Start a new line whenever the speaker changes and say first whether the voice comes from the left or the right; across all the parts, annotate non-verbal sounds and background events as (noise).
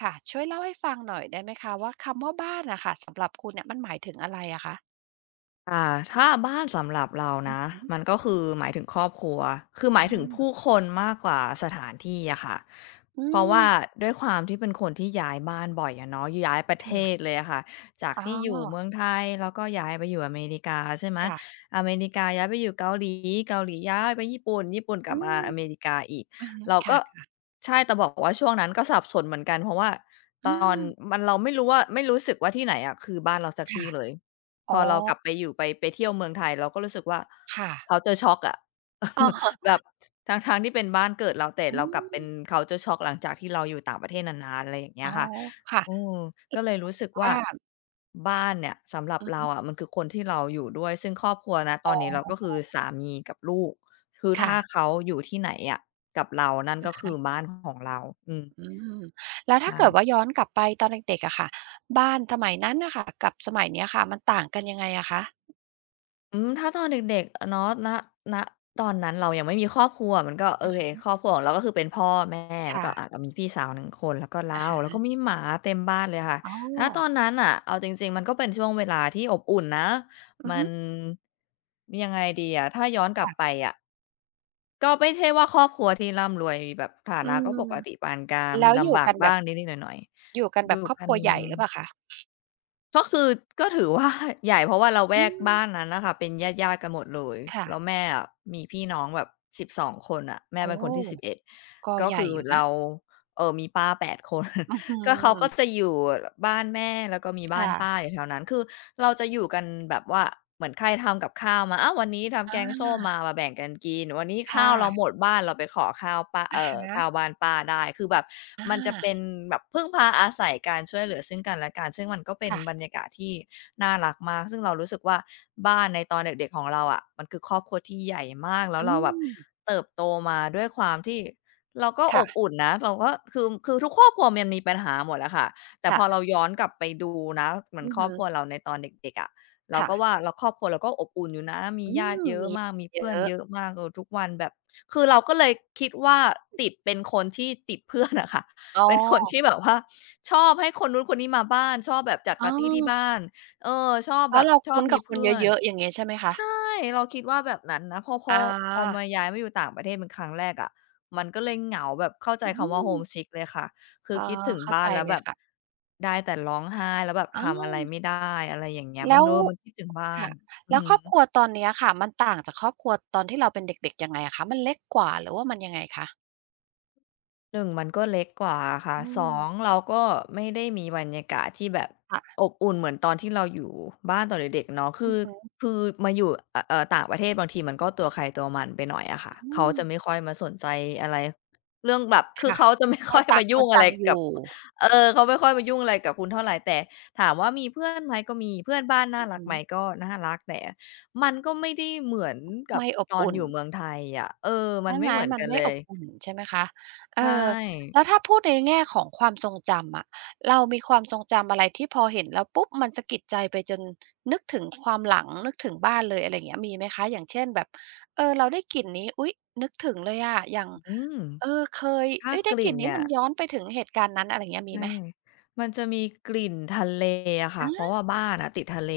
right: ค่ะช่วยเล่าให้ฟังหน่อยได้ไหมคะว่าคำว่าบ้านอะค่ะสำหรับคุณเนี่ยมันหมายถึงอะไรอะคะ
left: อ่าถ้าบ้านสำหรับเรา
right: อือ
left: นะ
right: ฮึ
left: มันก็คือหมายถึงครอบครัวคือห
right: อื
left: มายถึง
right: ม
left: ผู้คนมากกว่าสถานที่อะค่ะ
right: อื
left: เพราะ
right: ม
left: ว่าด้วยความที่เป็นคนที่ย้ายบ้านบ่อยอะเนาะย้ายประเท
right: ค่ะ
left: ศเลยอะค่ะจาก
right: อ๋
left: ที่อยู่เมือ
right: อ
left: งไทยแล้วก็ย้ายไปอยู่อเมริกาใช่ไหม
right: ค่ะ
left: อเมริกาย้ายไปอยู่เกาหลีเกาหลีย้ายไปญี่ปุ่นญี่ปุ่นกลั
right: อื
left: บมา
right: ม
left: อเมริกาอีก
right: อือฮึ
left: เราก็
right: ค่ะ
left: ใช่แต่บอกว่าช่วงนั้นก็สับสนเหมือนกันเพราะว่า
right: ๆ
left: ต
right: อื
left: อน
right: ม
left: มันเราไม่รู้ว่าไม่รู้สึกว่าที่ไหนอะคือบ้านเราสักที
right: ค่ะ
left: เลย พอ
right: อ๋อ
left: เรากลับไปอยู่ไปเที่ยวเมืองไทยเราก็รู้สึกว่า
right: ค่ะ
left: culture shock อะ
right: อะ
left: (laughs)
right: ฮะ
left: แบบทั้งๆที่เป็นบ้านเกิดเราแต่
right: อื
left: เรากลับเป็น
right: ม
left: culture shock หลังจากที่เราอยู่ต่างประเทศนานๆอะไรอย่างเงี้
right: อ๋
left: ย
right: อ
left: ค่ะ
right: ค่ะ
left: อืมก็เลยรู้สึกว่า
right: บ้าน
left: บ้านเนี่ยสำหรับ
right: อือ
left: เรา
right: ฮึ
left: อะมันคือคนที่เราอยู่ด้วยซึ่งครอบครัวณต
right: อ๋
left: อนนี้เราก็
right: อ
left: คือสามีกับลูกคือ
right: ค่ะ
left: ถ้าเขาอยู่ที่ไหนอะกับเรานั่น
right: อะ
left: ก็คือ
right: ฮะ
left: บ้านของเราอืม
right: อืมแล้วถ้าเกิด
left: ใช่
right: ว่าย้อนกลับไปตอนเด็กๆอะค่ะบ้านสมัยนั้นน่ะค่ะกับสมัยเนี้ยค่ะมันต่างกันยังไงอะคะ
left: ถ้าตอนเด็กๆเนาะณตอนนั้นเรายังไม่มีครอบครัวมันก็โอ
right: อือ
left: เค
right: ฮึ
left: ครอบครัวของเราก็คือเป็นพ่อแม่แล้วก็
right: ค่ะ
left: เรามีพี่สาวหนึ่งคนแล้วก็
right: อะ
left: เราแล้ว
right: ฮะ
left: ก็มีหมาเต็มบ้านเลยค่ะ
right: อ๋อ
left: ณตอนนั้นน่ะเอาจริงๆมันก็เป็นช่วงเวลาที่อบอุ่นนะ
right: อือ
left: มั
right: ฮึ
left: นยังไงดีอะถ้าย้อนกลับไป
right: ค่ะ
left: อะก็ไม่ใช่ว่าครอบครัวที่ร่ำรวยแบบฐา
right: อื
left: นะก็ป
right: ม
left: กติปานกลาง
right: แล้
left: มี
right: วอยู่
left: ลำบาก
right: กันแบบ
left: บ้างนิดๆหน่อย
right: อยู่กัน
left: ๆอ
right: แบ
left: ยู่
right: บครอบ
left: กั
right: ค
left: น
right: รัวใหญ่หรือเปล่าคะ
left: ก็คือถือว่าใหญ่เพราะว่าละแว
right: อื
left: ก
right: ม
left: บ้านนั้นน่ะค่ะเป็นญาติๆกันหมดเลย
right: ค่ะ
left: แล้วแม่อะมีพี่น้องแบบ12คนอะแม่
right: โอ้
left: เป็นคนที่11
right: ก็
left: ก็
right: ใหญ่
left: คือ
right: อยู่นะ
left: เรามีป้า8คน
right: อื้อฮื
left: ก็เขา
right: อ
left: ก็จะอยู่บ้านแม่แล้วก็มีบ้าน
right: ค่ะ
left: ป้าอยู่แถวนั้นคือเราจะอยู่กันแบบว่าเหมือนใครทำกับข้าวมาอ้าววันนี้ทำ
right: อ
left: แกงส้ม
right: า
left: มามาแบ่งกันกินวันนี้ข้า
right: ค่ะ
left: วเราหมดบ้านเราไปขอข้าวป้า
right: อะ
left: เอ่
right: ฮ
left: อข้าว
right: ะ
left: บ้านป้าได้คือแบบ
right: อ
left: มันจะเป็
right: า
left: นแบบพึ่งพาอาศัยการช่วยเหลือซึ่งกันและกันซึ่งมันก็เป็น
right: ค่ะ
left: บรรยากาศที่น่ารักมากซึ่งเรารู้สึกว่าบ้านในตอนเด็กๆของเราอะมันคือครอบครัวที่ใหญ่มากแล้ว
right: อื
left: เราแบบ
right: ม
left: เติบโตมาด้วยความที่ เราก็อ
right: ค่
left: บอุ่นนะเราก็คือทุกครอบครัวมันมีปัญหาหมดแหละค่ะแต่พอ
right: ะ
left: เราย้อนกลับไปดูนะเหมื
right: ๆ
left: อน
right: อือ
left: ครอ
right: ฮึ
left: บครัวเราในตอนเด็กๆอะเราก็ว่า
right: ค่ะ
left: เราครอบครัวเราก็อบอุ่นอยู่นะมี
right: อื
left: ญาติ
right: ม
left: เยอะ
right: มี
left: มากมี
right: เยอ
left: เพื่อน
right: ะ
left: เยอะมากเออทุกวันแบบคือเราก็เลยคิดว่าติดเป็นคนที่ติดเพื่อนอะค่ะ (laughs)
right: อ๋อ
left: เป็นคนที่แบบว่าชอบให้คนนู้นคนนี้มาบ้านชอบแบบจัด
right: อ๋อ
left: ปาร์ตีที่บ้านเออชอบแบ
right: แล้ว
left: บ
right: เรา
left: ชอบ
right: คุ้น
left: มี
right: กับคน
left: เพื่อน
right: เยอะๆอย่างงี้ใช่ไหมคะ
left: ใช่เราคิดว่าแบบนั้นนะพอพอ
right: อา
left: พอมาย้ายมาอยู่ต่างประเทศเป็นครั้งแรกอะมันก็เลยเหงาแบบเข้าใจ
right: อื
left: คำว่า
right: ม
left: homesick เลยค่ะคื
right: พ
left: อ
right: อ
left: คิดถึง
right: เข้า
left: บ้า
right: ใจ
left: นแล้ว
right: เล
left: แบ
right: ย
left: บ
right: ค่ะ
left: ได้แต่ร้องไห้แล้วแบบทำอะไร
right: อา
left: ไม่ได้อะไรอย่างเงี้ยมั
right: แล้
left: น
right: ว
left: เออมันคิดถึงบ้าน
right: ค่ะ
left: อือ
right: แล้ว
left: ฮึ
right: ครอบครัวตอนเนี้ยค่ะมันต่างจากครอบครัวตอนที่เราเป็นเด็กๆยังไงอะคะมันเล็กกว่าหรือว่ามันยังไงคะ
left: 1มันก็เล็กกว่าอะค่ะ
right: อื
left: สอง
right: ม
left: เราก็ไม่ได้มีบรรยากาศที่แบบ
right: ค่ะ
left: อบอุ่นเหมือนตอนที่เราอยู่บ้านตอนเด็กๆเนาะคื
right: อือ
left: อ
right: ฮึ
left: คือมาอยู่ต่างประเทศบางทีมันก็ตัวใครตัวมันไปหน่อยอะค่ะ
right: อื
left: เขา
right: ม
left: จะไม่ค่อยมาสนใจอะไรเรื่องแบบคือ
right: ค่ะ
left: เขาจะไม่
right: ก็
left: ค่อย
right: ต่า
left: มา
right: งค
left: ยุ่
right: น
left: งอะไร
right: ต่างอ
left: กับ
right: ยู่
left: เออเขาไม่ค่อยมายุ่งอะไรกับคุณเท่าไหรแต่ถามว่ามีเพื่อนไหมก็มีเพื่อนบ้านน่า
right: อือ
left: รัก
right: ฮึ
left: ไหมก็น่ารักแต่มันก็ไม่ได้เหมือนกับ
right: ไม่อบ
left: ตอน
right: อุ่
left: อ
right: น
left: ยู่เมืองไทยอะเออมั
right: ใช่
left: นไม่
right: ไหม
left: เหมือน
right: มัน
left: กัน
right: ไม่
left: เล
right: อ
left: ย
right: บอุ่นใช่ไหมคะเอ
left: ใช่
right: อแล้วถ้าพูดในแง่ของความทรงจำอะเรามีความทรงจำอะไรที่พอเห็นแล้วปุ๊บมันสะกิดใจไปจนนึกถึงความหลังนึกถึงบ้านเลยอะไรอย่างเงี้ยมีไหมคะอย่างเช่นแบบเออเราได้กลิ่นนี้อุ๊ยนึกถึงเลยอะอย่าง
left: อืม
right: เออเคย
left: ถ้า
right: เฮ้ย
left: ก
right: ได้ก
left: ลิ่
right: ลิ่
left: น
right: นนี้
left: เนี่ย
right: มันย้อนไปถึงเหตุการณ์นั้นอะไรอย่างเงี้ยมี
left: ใช่
right: ไหม
left: มันจะมีกลิ่นทะเลอะค่ะเพ
right: อา
left: ราะว่าบ้านอะติดทะเล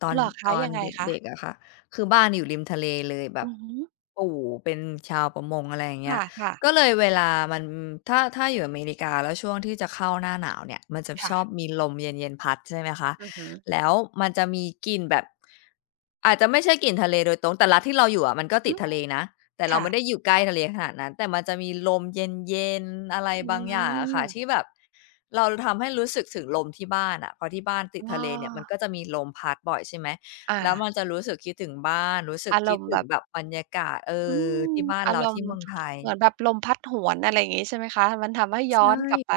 left: ตอน
right: เหรอ
left: ต
right: คะ
left: อน
right: ยังไงคะ
left: เด็กๆอะค่ะคือบ้านอยู่ริมทะเลเลยแบบ
right: อือฮึ
left: ปู่เป็นชาวประมงอะไรอย่าง
right: ค
left: เงี้ย
right: ่ะๆ
left: ก็เลยเวลามันถ้าอยู่อเมริกาแล้วช่วงที่จะเข้าหน้าหนาวเนี่ยมันจะช
right: ค่ะ
left: อบมีลมเย็นๆพัดใช่ไหมคะ
right: อือฮึ
left: แล้วมันจะมีกลิ่นแบบอาจจะไม่ใช่กลิ่นทะเลโดยตรงแต่รัฐที่เราอยู่อะมันก็
right: อื
left: ติด
right: ม
left: ทะเลนะ แต่เรา
right: ค่ะ
left: ไม่ได้อยู่ใกล้ทะเลขนาดนั้นแต่มันจะมีลมเย็นๆอะไร
right: อื
left: บางอย่างอะ
right: ม
left: ค่ะที่แบบเราทำให้รู้สึกถึงลมที่บ้านอะเพราะที่บ้านติด
right: อ้
left: ทะ
right: อ
left: เลเนี่ยมันก็จะมีลมพัดบ่อยใช่ไหม
right: อา
left: แล้วมันจะรู้สึกคิดถึงบ้านรู้สึก
right: อาร
left: คิด
right: มณ์
left: ถึ
right: แบ
left: ง
right: บ
left: แบบบรรยากาศเอ
right: อื
left: อ
right: ม
left: ที่บ้าน
right: อา
left: เรา
right: รม
left: ที่
right: ณ์
left: เมืองไทย
right: เหมือนแบบลมพัดหวนอะไรอย่างงี้ใช่ไหมคะมันทำให้ย้อ
left: ใช่
right: นกลับไป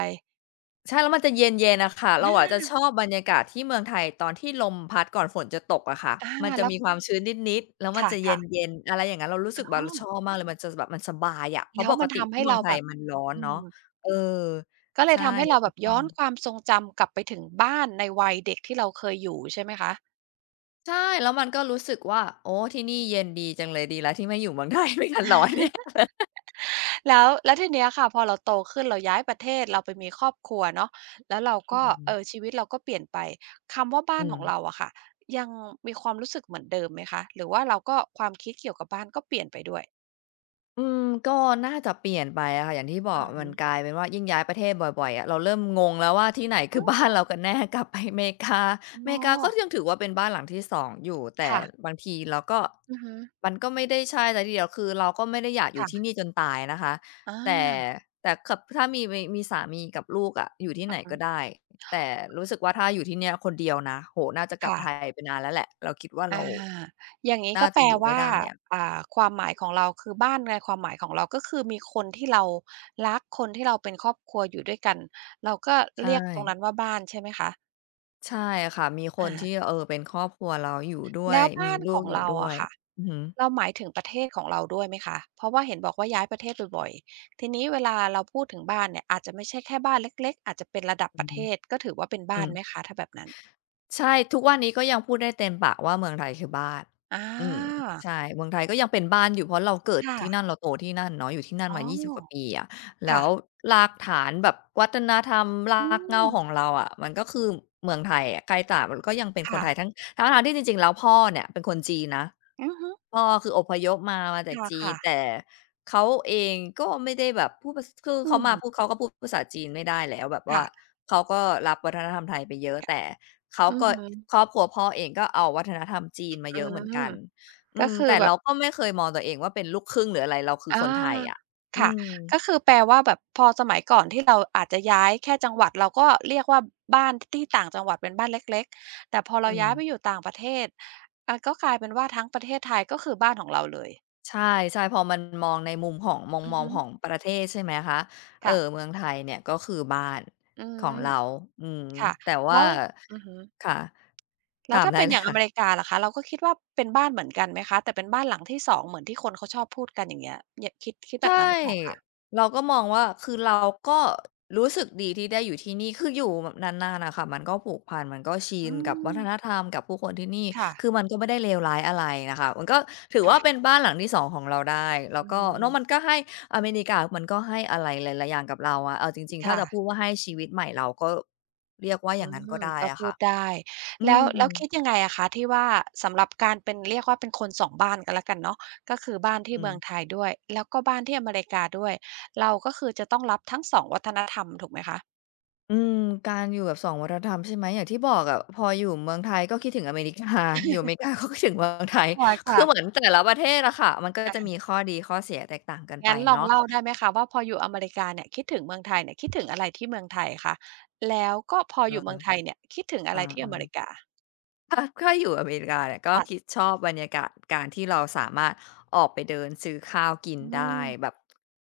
left: ใช่แล้วมันจะเย็นๆน่ะค่ะเรา
right: อ
left: อะ
right: า
left: จะชอบบรรยากาศที่เมืองไทยตอนที่ลมพัดก่อนฝนจะตกอะค่ะ
right: อา
left: มันจะ
right: แล้ว
left: มีความชื้นนิดๆแล้วมันจะเย
right: ค่ะ
left: ็นๆอะไรอย่างงั้นเรารู้สึกแบ
right: ๆ
left: บ
right: อ๋อ
left: เราชอบมากเลยมันจะแบบมันสบายอะเพ
right: แล้
left: ราะป
right: ว
left: ก
right: มัน
left: ติ
right: ทำ
left: ที่
right: ให้
left: เมือง
right: เรา
left: ไท
right: แบ
left: ย
right: บ
left: มันร้อน
right: อื
left: เนาะ
right: ม
left: เออ
right: ก็เลย
left: ใช่
right: ทำให้
left: เรา
right: เราแบ
left: จะ
right: บ
left: ชอ
right: ย้อ
left: บ
right: นความทรงจำกลับไปถึงบ้านในวัยเด็กที่เราเคยอยู่ใช่ไหมคะ
left: ใช่แล้วมันก็รู้สึกว่าโอ้ที่นี่เย็นดีจังเลยดีแล้วที่ไม่อยู่เมือง (laughs) ไทยไม่งั้นร้อนเนี่ย
right: แล้วแล้วทีเนี้ยค่ะพอเราโตขึ้นเราย้ายประเทศเราไปมีครอบครัวเนาะแล้วเรา
left: อื
right: ก็
left: ม
right: ชีวิตเราก็เปลี่ยนไปคำว่าบ้า
left: อื
right: นของ
left: ม
right: เราอะค่ะยังมีความรู้สึกเหมือนเดิมไหมคะหรือว่าเราก็ความคิดเกี่ยวกับบ้านก็เปลี่ยนไปด้วย
left: อืมก็น่าจะเปลี่ยนไปอะค่ะอย่างที่บอ
right: อื
left: ก
right: อ
left: มั
right: ฮึ
left: นกลายเป็นว่ายิ่งย้ายประเทศบ่อยๆอะเราเริ่มงงแล้วว่าที่ไหนคือ (laughs) บ้านเรากันแน่กลับไปอเมริกาอเม
right: อ๋อ
left: ริกาก็ยังถือว่าเป็นบ้านหลังที่สองอยู่แต่
right: ค่ะ
left: บางทีเราก็
right: อือฮึ
left: มันก็ไม่ได้ใช่แต่ทีเดียวคือเราก็ไม่ได้อยากอยู่ที่
right: ค่ะ
left: นี่จนตายนะคะ
right: อา
left: แต่แต่กับถ้ามีสามีกับลูกอะอยู่ที่
right: อื
left: ไหน
right: อ
left: ก็
right: ฮึ
left: ได้แต่รู้สึกว่าถ้าอยู่ที่เนี่ยคนเดียวนะโห้น่าจะกลับ
right: ค่ะ
left: ไทยไปนานแล้วแหละเราคิดว่า
right: อา
left: เรา
right: อย่างงี้
left: น่า
right: ก็แป
left: จะ
right: ล
left: อยู่ไม่
right: ว่า
left: ได้อะ
right: อ่าความหมายของเราคือบ้านในความหมายของเราก็คือมีคนที่เรารักคนที่เราเป็นครอบครัวอยู่ด้วยกันเราก็
left: ใช่
right: เรียกตรงนั้นว่าบ้านใช่ไหมคะ
left: ใช่ค่ะมีคน
right: อา
left: ที่เออเป็นครอบครัวเราอยู่ด้วย
right: แล้ว
left: มี
right: บ้าน
left: ลู
right: ข
left: ก
right: อง
left: อยู่
right: เรา
left: ด้ว
right: อะ
left: ย
right: ค่ะ
left: อือฮึ
right: เราหมายถึงประเทศของเราด้วยไหมคะเพราะว่าเห็นบอกว่าย้ายประเทศบ่อยๆทีนี้เวลาเราพูดถึงบ้านเนี่ยอาจจะไม่ใช่แค่บ้านเล็กๆอาจจะเป็นระดับ
left: อื
right: ป
left: อ
right: ระเท
left: ฮึ
right: ศก็ถือว่าเป็นบ้า
left: อื
right: น
left: ม
right: ไหมคะถ้าแบบนั้น
left: ใช่ทุกวันนี้ก็ยังพูดได้เต็มปากว่าเมืองไทยคือบ้าน
right: อา
left: อืมใช่เมืองไทยก็ยังเป็นบ้านอยู่เพราะเราเกิดที่นั่น
right: ค่ะ
left: เราโตที่นั่นเนาะอยู่ที่นั่น
right: อ๋อ
left: มายี่สิบกว่าปีอะแล้
right: ค่ะ
left: วรากฐานแบบวัฒนธรรม
right: อื
left: รากเหง้า
right: ม
left: ของเราอะมันก็คือเมืองไทยอะใครต่างมันก็ยังเป็นคน
right: ค่ะ
left: ไทยทั้งๆที่จริงๆแล้วพ่อเนี่ยเป็นคนจีนนะ
right: อือฮึ
left: พ่อคืออพยพมาจากจีน
right: ค่ะๆ
left: แต่เขาเองก็ไม่ได้แบบพูดภาสคือ
right: อื
left: เขา
right: ม
left: มาพูดเขาก็พูดภาษาจีนไม่ได้แล้วแบบว่า
right: ค่ะ
left: เขาก็รับวัฒนธรรมไทยไปเยอะแต่เขา
right: อือ
left: ก็
right: ฮึ
left: ครอบครัวพ่อเองก็เอาวัฒนธรรมจีนมา
right: อื
left: เยอะเหมือน
right: ม
left: กันอื
right: ก็
left: ม
right: คือ
left: แต่
right: แบบ
left: เราก็ไม่เคยมองตัวเองว่าเป็นลูกครึ่งหรืออะไรเราคือค
right: อา
left: นไทยอะอื
right: ค่ะ
left: ม
right: ก็คือแปลว่าแบบพอสมัยก่อนที่เราอาจจะย้ายแค่จังหวัดเราก็เรียกว่าบ้านที่ต่างจังหวัดเป็นบ้านเล็กๆ แต่พอ
left: อื
right: เราย้ายไปอ
left: ม
right: ยู่ต่างประเทศอาก็กลายเป็นว่าทั้งประเทศไทยก็คือบ้านของเราเลย
left: ใช่ๆพอมันมองในมุมของมอง
right: อือ
left: มอง
right: ฮึ
left: ของประเทศใช่ไหมคะ
right: ค่ะ
left: เมืองไทยเนี่ยก็คือบ้าน
right: อื
left: ขอ
right: ม
left: งเราอืม
right: ค่ะ
left: แต่
right: แล้
left: ว่า
right: วอือฮึ
left: ค่ะ
right: แล้ว
left: ถาม
right: ถ้า
left: ได้
right: เป็น
left: เล
right: อ
left: ย
right: ย่างอเมริ
left: ค่ะ
right: กาล่ะคะเราก็คิดว่าเป็นบ้านเหมือนกันไหมคะแต่เป็นบ้านหลังที่2เหมือนที่คนเขาชอบพูดกันอย่างเงี้ยอย่าคิดคิด
left: ใช
right: แบบนั้นหรือเปล่าคะ
left: ่เราก็มองว่าคือเราก็รู้สึกดีที่ได้อยู่ที่นี่คืออยู่แบบนานๆน่ะค่ะมันก็ผูกพันมันก็ชิ
right: อื
left: นกับวั
right: ม
left: ฒนธรรมกับผู้คนที่นี่
right: ค่ะ
left: คือมันก็ไม่ได้เลวร้ายอะไรน่ะค่ะมันก็ถือ
right: ค่ะ
left: ว่าเป็นบ้านหลังที่สองของเราได้แล้
right: อื
left: วก็เนาะมัน
right: ม
left: ก็ให้อเมริกามันก็ให้อะไรหลายๆอย่างกับเราอะเอาจริงๆถ้าจะพูด
right: ค่ะ
left: ว่าให้ชีวิตใหม่เราก็เรียกว่าอ
right: อื
left: ย่างนั้นก็
right: ม
left: ได้
right: ก็
left: อะ
right: พู
left: ค่ะ
right: ดได้
left: อื
right: แล้วแล้ว
left: ม
right: คิดยังไงอะคะที่ว่าสำหรับการเป็นเรียกว่าเป็นคนสองบ้านก็แล้วกันเนาะก็คือบ้านที่
left: อืม
right: เมืองไทยด้วยแล้วก็บ้านที่อเมริกาด้วยเราก็คือจะต้องรับทั้ง2วัฒนธรรมถูกไหมคะ
left: อืมการอยู่แบบสองวัฒนธรรมใช่ไหมอย่างที่บอกอะพออยู่เมืองไทยก็คิดถึงอเมริกา (laughs) อยู่อเมริกาก็คิดถึงเมืองไทย (laughs) คือ
right: ค่ะ
left: เหมือน
right: ๆ
left: แต่ละประเทศอะค่ะมันก็จะมีข้อดีข้อเสียแตกต่างกันไป
right: งั้นลอง
left: เนาะ
right: เล่าได้ไหมคะว่าพออยู่อเมริกาเนี่ยคิดถึงเมืองไทยเนี่ยคิดถึงอะไรที่เมืองไทยคะแล้วก็พอ
left: เออ
right: อยู่เมืองไทยเนี่ยคิดถึงอะ
left: อา
right: ไรที่อเมริ
left: ๆ
right: กา
left: (laughs) ถ้าอยู่อเมริกาเนี่ยก็
right: ค่ะ
left: คิดชอบบรรยากาศการที่เราสามารถออกไปเดินซื้อข้าวกิน
right: อืม
left: ได้แบบ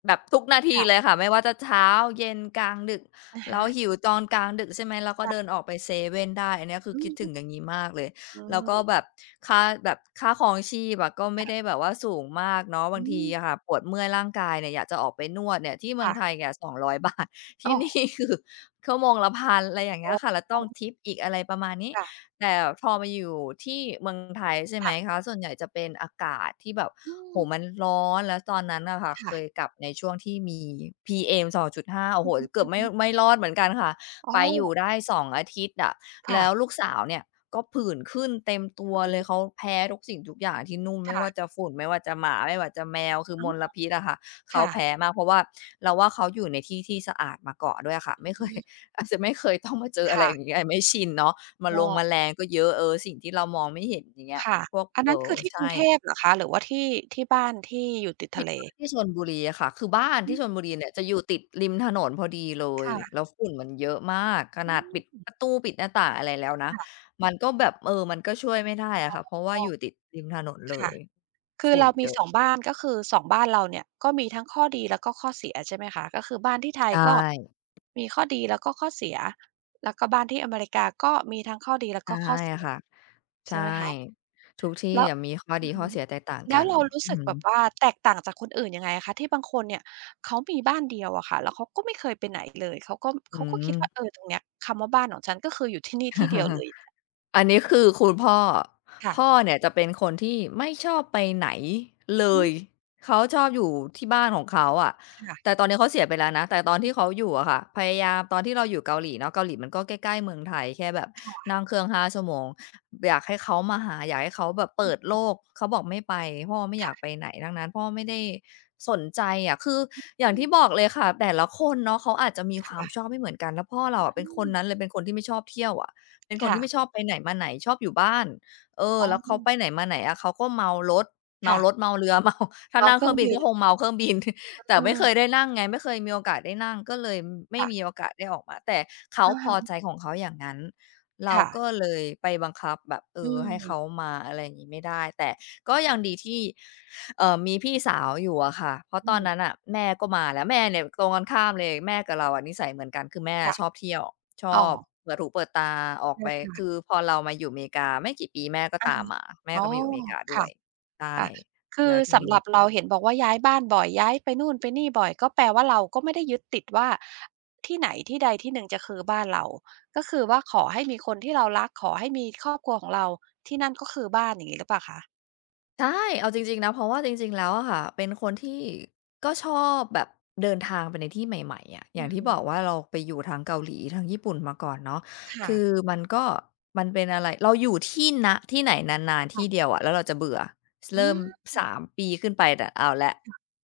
left: แบบทุกนาทีเลย
right: ค่ะ
left: ค่ะไม่ว่าจะเช้าเย็นกลางดึก
right: อะ
left: เรา
right: ฮะ
left: หิวตอนกลางดึกใช่ไหมเราก็เดิน
right: ค่ะ
left: ออกไปเซเว่นได้อันเนี้ยคือ
right: อื
left: คิดถึงอ
right: ม
left: ย่างงี้มากเลย
right: ๆอื
left: แล้วก็
right: ม
left: แบบค่าแบบค่าครองชีพอะก็ไม่ได้
right: ค่ะ
left: แบบว่าสูงมากเนาะบา
right: อื
left: งที
right: ม
left: อะค่ะปวดเมื่อยร่างกายเนี่ยอยากจะออกไปนวดเนี่ยที่เมืองไทย
right: ค่ะ
left: เนี่ย200บาทที่
right: โอ้
left: นี่คือ (laughs) ชั่วโมงละพันอะไรอย่างเงี้ย
right: โอ
left: ค่ะแล้วต้องทิปอีกอะไรประมาณนี้
right: ค่ะ
left: แต่พอมาอยู่ที่เมืองไทยใช่ไหม
right: ค่ะ
left: คะส่วนใหญ่จะเป็นอากาศที่แบบ
right: อืม
left: โอ้โฮมันร้อนแล้วตอนนั้นน่ะค่ะเคย
right: ค่ะ
left: กลับในช่วงที่มี PM 2.5โอ้
right: อื
left: โฮ
right: อ
left: เกือบไม่
right: ฮึๆ
left: ไม่รอดเหมือนกันค่ะ
right: อ๋อ
left: ไปอยู่ได้2องอาทิตย์อะ
right: ค่ะ
left: แล้วลูกสาวเนี่ยก็ผื่นขึ้นเต็มตัวเลยเขาแพ้ทุกสิ่งทุกอย่างที่นุ่มไม่ว่า
right: ค่ะ
left: จะฝุ่นไม่ว่าจะหมาไม่ว่าจะแมวคือ
right: อื
left: มล
right: ม
left: พิษอะค่ะเขา
right: ค่ะ
left: แพ้มากเพราะว่าเราว่าเขาอยู่ในที่ที่สะอาดมาก่อนด้วยอะค่ะไม่เค
right: อื
left: ย
right: ม
left: (laughs) อาจจะไม่เคยต้องมาเจออะไรอย่าง
right: ค่ะ
left: งี้อาจไม่ชินเนาะ มา
right: อ้
left: ลงแม
right: อ
left: ลงก็เยอะเออสิ่งที่เรามองไม่เห็นอย่างเงี้ย
right: ค่ะ
left: พวก
right: อันนั้นคือที่กรุ
left: ใช่
right: งเทพเหรอคะหรือว่าที่ที่บ้านที่อยู่ติดทะเล
left: ที่ชลบุรีอะค่ะคือบ้าน
right: อื
left: ที่ชล
right: ม
left: บุรีเนี่ยจะอยู่ติดริมถนนพอดีเลย
right: ค่ะ
left: แล้วฝุ่นมันเยอะมากข
right: อื
left: นาดปิด
right: ม
left: ประตูปิดหน้าต่างอะไรแล้วนะ
right: ค่ะ
left: มันก็แบบเออมันก็ช่วยไม่ได้อะค่ะเพราะว่า
right: อ้
left: อยู่
right: อ
left: ติดริมถนนเล
right: ค่ะ
left: ย
right: คือ
left: ฝุ่น
right: เรา
left: เย
right: มีสอง
left: อะ
right: บ้านก็คือสองบ้านเราเนี่ยก็มีทั้งข้อดีแล้วก็ข้อเสียใช่ไหมคะก็คือบ้านที่ไท
left: ใช
right: ยก็
left: ่
right: มีข้อดีแล้วก็ข้อเสียแล้วก็บ้านที่อเมริกาก็มีทั้งข้อดีแล้ว
left: ใช่
right: ก็ข้อเสีย
left: ค่ะ
right: ใช่
left: ใช่
right: ไหมคะ
left: ทุกที่
right: แล้ว
left: อะมีข้อ
right: อื
left: ดี
right: อ
left: ข้อ
right: ฮึ
left: เสียแตกต่าง
right: แล้
left: กั
right: ว
left: น
right: เรารู้
left: อือ
right: สึก
left: ฮึ
right: แบบว่าแตกต่างจากคนอื่นยังไงอะคะที่บางคนเนี่ยเขามีบ้านเดียวอะค่ะแล้วเขาก็ไม่เคยไปไหนเลยเขาก็
left: อื
right: เขาก็คิดว่า
left: ม
right: ตรงเนี้ยคำว่าบ้านของฉันก็คืออยู่ที่นี่ที่เดียวเลยอย่างเงี้ย
left: อันนี้คือคุณพ่อ
right: ค่ะ
left: พ่อเนี่ยจะเป็นคนที่ไม่ชอบไปไหนเล
right: อืม
left: ยเขาชอบอยู่ที่บ้านของเขาอะแต่
right: ค่ะ
left: ตอนนี้เขาเสียไปแล้วนะแต่ตอนที่เขาอยู่อะค่ะพยายามตอนที่เราอยู่เกาหลีเนาะเกาหลีมันก็ใกล้ๆเมืองไทยแค่แบบนั่งเครื่องห้าชั่วโมงอยากให้เขามาหาอยากให้เขาแบบ
right: ๆอื
left: เปิด
right: ม
left: โลกเขาบอกไม่ไปพ่อไม่อยากไป
right: ค่ะ
left: ไหนทั้งนั้นพ่อไม่ได้สนใจอะคืออ
right: อื
left: ย่างที่บอ
right: ม
left: กเลยค่ะแต่ละคนเนาะเขาอาจจะมี
right: ค
left: ความช
right: ่ะ
left: อบไม่เหมือนกันแล้วพ่อเราอะเป็
right: อื
left: นคนนั้น
right: ม
left: เลยเป็นคนที่ไม่ชอบเที่ยวอะ เป็นคน
right: ค่ะ
left: ที่ไม่ชอบไปไหนมาไหนชอบอยู่บ้านเออ
right: อ๋อ
left: แล้วเขาไปไหนมาไหนอะเขาก็เมารถ
right: ค่ะ
left: เมาเรือ (laughs) เมาถ้า
right: ตั๋ว
left: นั่ง
right: เค
left: เค
right: รื่
left: รื่
right: อ
left: อ
right: ง
left: งบิน
right: บิ
left: ก็
right: น
left: คงเมาเครื่องบิน (laughs) แต่
right: เอ
left: ไม่เค
right: อ
left: ยได้นั่งไงไม่เคยมีโอกาสได้นั่งก็เลยไม่มีโอ
right: ค่ะ
left: กาสได้ออกมาแต่เขา
right: อะ
left: พอใจ
right: ฮะ
left: ของเขาอย่างนั้นเรา
right: ค่ะ
left: ก็เลยไปบังคับแบบเอ
right: อื
left: อ
right: ม
left: ให้เขามาอะไรอย่างงี้ไม่ได้แต่ก็ยังดีที่มีพี่สาวอยู่อะค่ะเพราะ
right: อื
left: ตอ
right: ม
left: นนั้นน่ะแม่ก็มาแล้วแม่เนี่ยตรงกันข้ามเลยแม่กับเราอะนิสัยเหมือนกันคือแม่
right: ค่ะ
left: ชอบเที่ยว ช
right: อ๋
left: อ
right: อ
left: บเปิดหูเปิดตาออก
right: เอ
left: ไป
right: อค่
left: คือ
right: ะ
left: พอเรามาอยู่อเมริกาไม่กี่ปีแม่ก็
right: อะ
left: ตาม
right: ฮะ
left: มาแม่
right: อ๋
left: ก็
right: อ
left: มาอยู่อเมริกาด้ว
right: ค่ะ
left: ยใช่
right: ค่ะคือ
left: แล้วที
right: สำห
left: นี้
right: รับเราเห็นบอกว่าย้ายบ้านบ่อยย้ายไปนู่นไปนี่บ่อยก็แปลว่าเราก็ไม่ได้ยึดติดว่าที่ไหนที่ใดที่หนึ่งจะคือบ้านเราก็คือว่าขอให้มีคนที่เรารักขอให้มีครอบครัวของเราที่นั่นก็คือบ้านอย่างงี้หรือเปล่าคะ
left: ใช่เอาจริงๆนะเพราะว่าจริงๆแล้วอะค่ะเป็นคนที่ก็ชอบแบบเดินทางไปในที่ใหม่ๆอะอ
right: อื
left: ย่าง
right: อ
left: ที่
right: ฮึ
left: บอกว่าเราไปอยู่ทั้งเกาหลีทั้งญี่ปุ่นมาก่อนเนาะ
right: ค่ะ
left: คือมันก็มันเป็นอะไรเราอยู่ที่นที่ไหนนานๆที่
right: ค่ะ
left: เดียวอะแล้วเราจะเบื่อส
right: อื
left: เริ่ม
right: ม
left: สามปีขึ้นไปแต่เอาแล้ว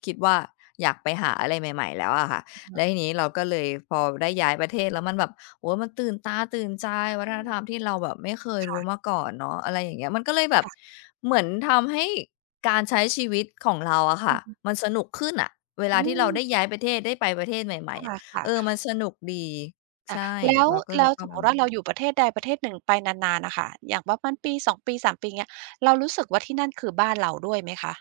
left: คิดว่าอยากไปหาอะไรใหม่ๆแล้วอะค่ะ
right: อ
left: แล้วทีนี้เราก็เลยพอได้ย้ายประเทศแล้วมันแบบโอ้โมันตื่นตาตื่นใจวั
right: ื
left: ฒนธร
right: ม
left: รมที่เราแบบไม่เคยรู้มา
right: ค่ะ
left: ก่อนเนาะอะไรอย่างเงี้ยมันก็เลยแบบ
right: ค่ะ
left: เหมือนทำให้การใช้ชีวิตของเราอะ
right: อื
left: ค่ะ
right: อฮึ
left: มันสนุกขึ้นอ่ะเว
right: อื
left: ลาที่
right: ม
left: เราได้ย้ายประเทศได้ไปประเทศใหม่ๆ
right: ค่ะ
left: อะ
right: ค่ะ
left: เออมันสนุกดี
right: ค่ะ
left: ใช่
right: แล้ว
left: เราก็เลยช
right: ส
left: อบ
right: ม
left: อั
right: มุ
left: น
right: ติ
left: นั้
right: ว่า
left: น
right: เราอยู่ประเทศใดประเทศหนึ่งไปนานๆน่ะค่ะอย่างประมาณปี2ปีสามปีเงี้ยเรารู้สึกว่าที่นั่นคือบ้านเราด้วยไหมคะ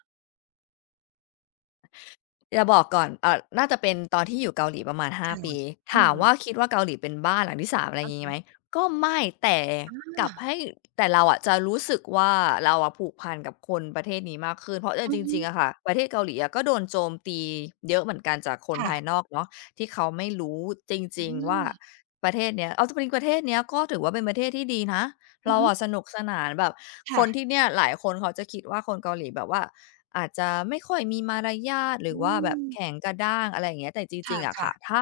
left: จะบอกก่อนน่าจะเป็นตอนที่อยู่เกาหลีประมาณ5
right: ค่ะ
left: ปี
right: อื
left: ถา
right: ม
left: มว่าคิดว่าเกาหลีเป็นบ้านหลังที่3อะไร
right: อือ
left: งี้
right: ฮึ
left: ไหม ก็ไม่แต่
right: อ
left: ก
right: า
left: ลับให้แต่เราอะจะรู้สึกว่าเราอะผูกพันกับคนประเทศนี้มากขึ้นเพราะเออ
right: อื
left: จ
right: อฮึ
left: ริงๆอะค่ะประเทศเกาหลีอะก็โดนโจมตีเยอะเหมือนกันจากคน
right: ค่ะ
left: ภายนอกเนาะที่เขาไม่รู้จ
right: อื
left: ริงๆว่า
right: ม
left: ประเทศเนี้ยเอาจริงๆประเทศเนี้ยก็ถือว่าเป็นประเทศที่ดีนะ
right: อือ
left: เรา
right: ฮึ
left: อะสนุกสนานแบบค
right: ค่ะ
left: นที่เนี่ยหลายคนเขาจะคิดว่าคนเกาหลีแบบว่า อาจจะไม่ค่อยมีมารยาทหรื
right: อื
left: อว่าแบบ
right: ม
left: แข็งกระด้างอะไรอย่างเงี้ยแต่จริงๆอะ
right: ค่ะ
left: ค่ะถ้า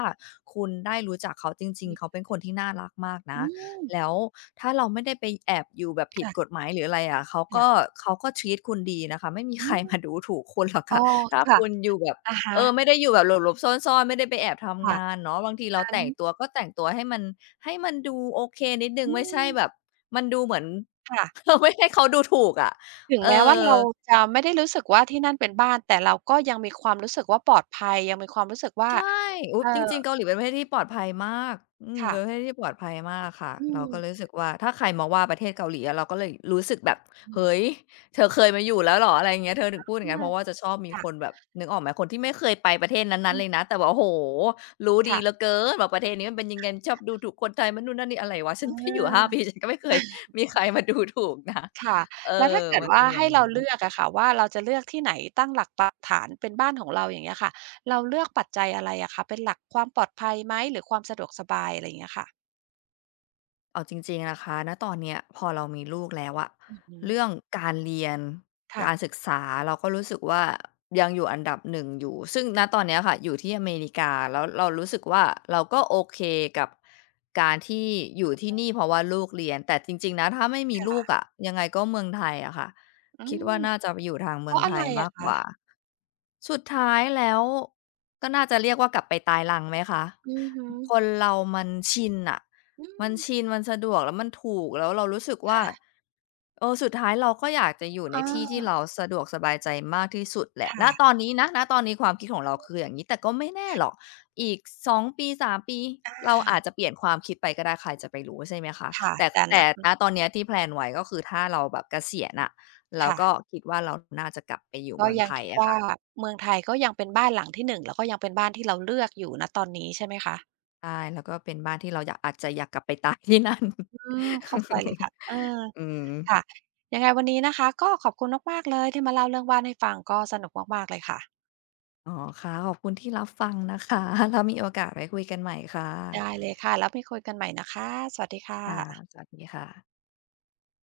left: คุณได้รู้จักเขาจ
right: ๆ
left: ริง
right: อื
left: ๆเขา
right: อ
left: เป็นคนที่น่ารักมากนะ
right: อืม
left: แล้วถ้าเราไม่ได้ไปแอบอยู่แบบผิดก
right: ค่ะ
left: ฎหมายหรืออะไรอะเขาก็
right: ค่ะ
left: treat คุณดีนะคะไม่มี
right: อื
left: ใคร
right: ม
left: มาดูถูกคุณหรอก
right: อ๋อ
left: ค่ะถ้า
right: ค่ะ
left: คุณอยู่แบบ
right: อะ
left: เอ
right: ฮะ
left: อไม่ได้อยู่แบบหลบๆซ่อนๆไม่ได้ไปแอบทำ
right: ค่ะ
left: งานเนาะบางทีเรา
right: งั้น
left: แต่งตัวก็แต่งตัวให้มันดูโอเคนิดหนึ่ง
right: อื
left: ไม่
right: ม
left: ใช่แบบมันดูเหมือน
right: ค่ะ
left: (laughs) เราไม่ให้เขาดูถูกอะ
right: ถึง
left: เอ
right: แม้ว่า
left: อ
right: เราจะไม่ได้รู้สึกว่าที่นั่นเป็นบ้านแต่เราก็ยังมีความรู้สึกว่าปลอดภัยยังมีความรู้สึกว่า
left: ใช่อุ๊ย
right: เอ่
left: จ
right: อ
left: ริงๆเกาหลีเป็นประเทศที่ปลอดภัยมากอืม
right: ค่ะ
left: เป็นประเทศที่ปลอดภัยมากค่ะ
right: อื
left: เรา
right: ม
left: ก็เลยรู้สึกว่าถ้าใครมาว่าประเทศเกาหลีอะเราก็เลยรู้สึกแบบ
right: อื
left: เฮ้
right: ม
left: ยเธอเคยมาอยู่แล้วเหรออะไรอย่างเงี้ยเธอถึงพูดอ
right: เอ
left: ย่างงั้นเพ
right: อ
left: ราะว่าจะชอบมี
right: ค่ะ
left: คนแบบนึกออกไหมคนที่ไม่เคยไปประเทศนั้
right: อื
left: นๆเลย
right: ม
left: นะแต่แบบโอ้โฮรู้ดี
right: ค่ะ
left: เหลือ
right: (laughs)
left: เกินว่าประเทศนี้มันเป็นยังไงชอบดูถูกคนไทยมันนู่นนั่นนี่อะไรวะ
right: เ
left: ฉันไปอยู่ห้าปี
right: ออ
left: ฉันก็ไม่เคยมีใครมาดูถูกนะ
right: ค่ะ
left: เออ
right: แล้วถ้าเกิด
left: มันเป็
right: ว่า
left: นอย่าง
right: ให้เราเลือก
left: งี้
right: อะค่ะว่าเราจะเลือกที่ไหนตั้งหลักปักฐานเป็นบ้านของเราอย่างเงี้ยค่ะเราเลือกปัจจัยอะไรอะคะเป็นหลักความปลอดภัยไหมหรือความสะดวกสบายอะไรอย่างเงี้ยค่ะ
left: เอาจริงๆนะคะณตอนเนี้ยพอเรามีลูกแล้วอะ
right: อือฮึ
left: เรื่องการเรียน
right: ค่ะ
left: การศึกษาเราก็รู้สึกว่ายังอยู่อันดับ1อยู่ซึ่งณตอนเนี้ยค่ะอยู่ที่อเมริกาแล้วเรารู้สึกว่าเราก็โอเคกับการที่อยู่ที่นี่เพราะว่าลูกเรียนแต่จริงๆนะถ้าไม่มีลู
right: ค่ะ
left: กอะยังไงก็เมืองไทยอะค่ะ
right: อื
left: คิด
right: ม
left: ว่าน่าจะไปอยู่ทาง
right: เพ
left: เมือง
right: ราะอะ
left: ไท
right: ไร
left: ยมา
right: อะ
left: กกว่า
right: คะ
left: สุดท้ายแล้วก็น่าจะเรียกว่ากลับไปตายรังไหมคะ
right: อือฮึ
left: คนเรามันชินน่ะ
right: อื
left: มัน
right: ม
left: ชินมันสะดวกแล้วมันถูกแล้วเรารู้สึกว่า
right: ค่ะ
left: เออสุดท้ายเราก็อยากจะอยู่
right: เ
left: ในที่ที่
right: ออ
left: เราสะดวกสบายใจมากที่สุดแหละณตอน
right: ค่ะ
left: นี้นะณตอนนี้ความคิดของเราคืออย่างงี้แต่ก็ไม่แน่หรอกอีกสองปีสามปี
right: อา
left: เราอาจจะเปลี่ยนความคิดไปก็ได้ใครจะไปรู้ใช่ไหมคะ
right: ค่ะ
left: แต่
right: แต่
left: แต่
right: นะอื
left: ณ
right: อ
left: ตอนเนี้ยที่แพลนไว้ก็คือถ้าเราแบบเกษียณอะเรา
right: ค่ะ
left: ก็คิดว่าเราน่าจะกลับไปอยู่
right: ก็
left: เมือง
right: ยัง
left: ไทย
right: คิด
left: อะ
right: ว่า
left: ค่ะ
right: เมืองไทยก็ยังเป็นบ้านหลังที่หนึ่งแล้วก็ยังเป็นบ้านที่เราเลือกอยู่ณตอนนี้ใช่ไหมคะ
left: ใช่แล้วก็เป็นบ้านที่เราอยากอาจจะอยากกลับไปตายที่นั่น
right: อืมเข้าใจเลยค่ะเออ
left: (laughs) อืม
right: ค่ะยังไงวันนี้นะคะก็ขอบคุณมากๆเลยที่มาเล่าเรื่องบ้านให้ฟังก็สนุกมากๆเลยค่ะ
left: อ๋อค่ะขอบคุณที่รับฟังนะคะ (laughs) แล้วมีโอกาสไว้คุยกันใหม่ค่ะ
right: ได้เลยค่ะแล้วไปคุยกันใหม่นะคะสวัสดีค
left: ค่ะ
right: ่ะ
left: สวัสดีค่ะ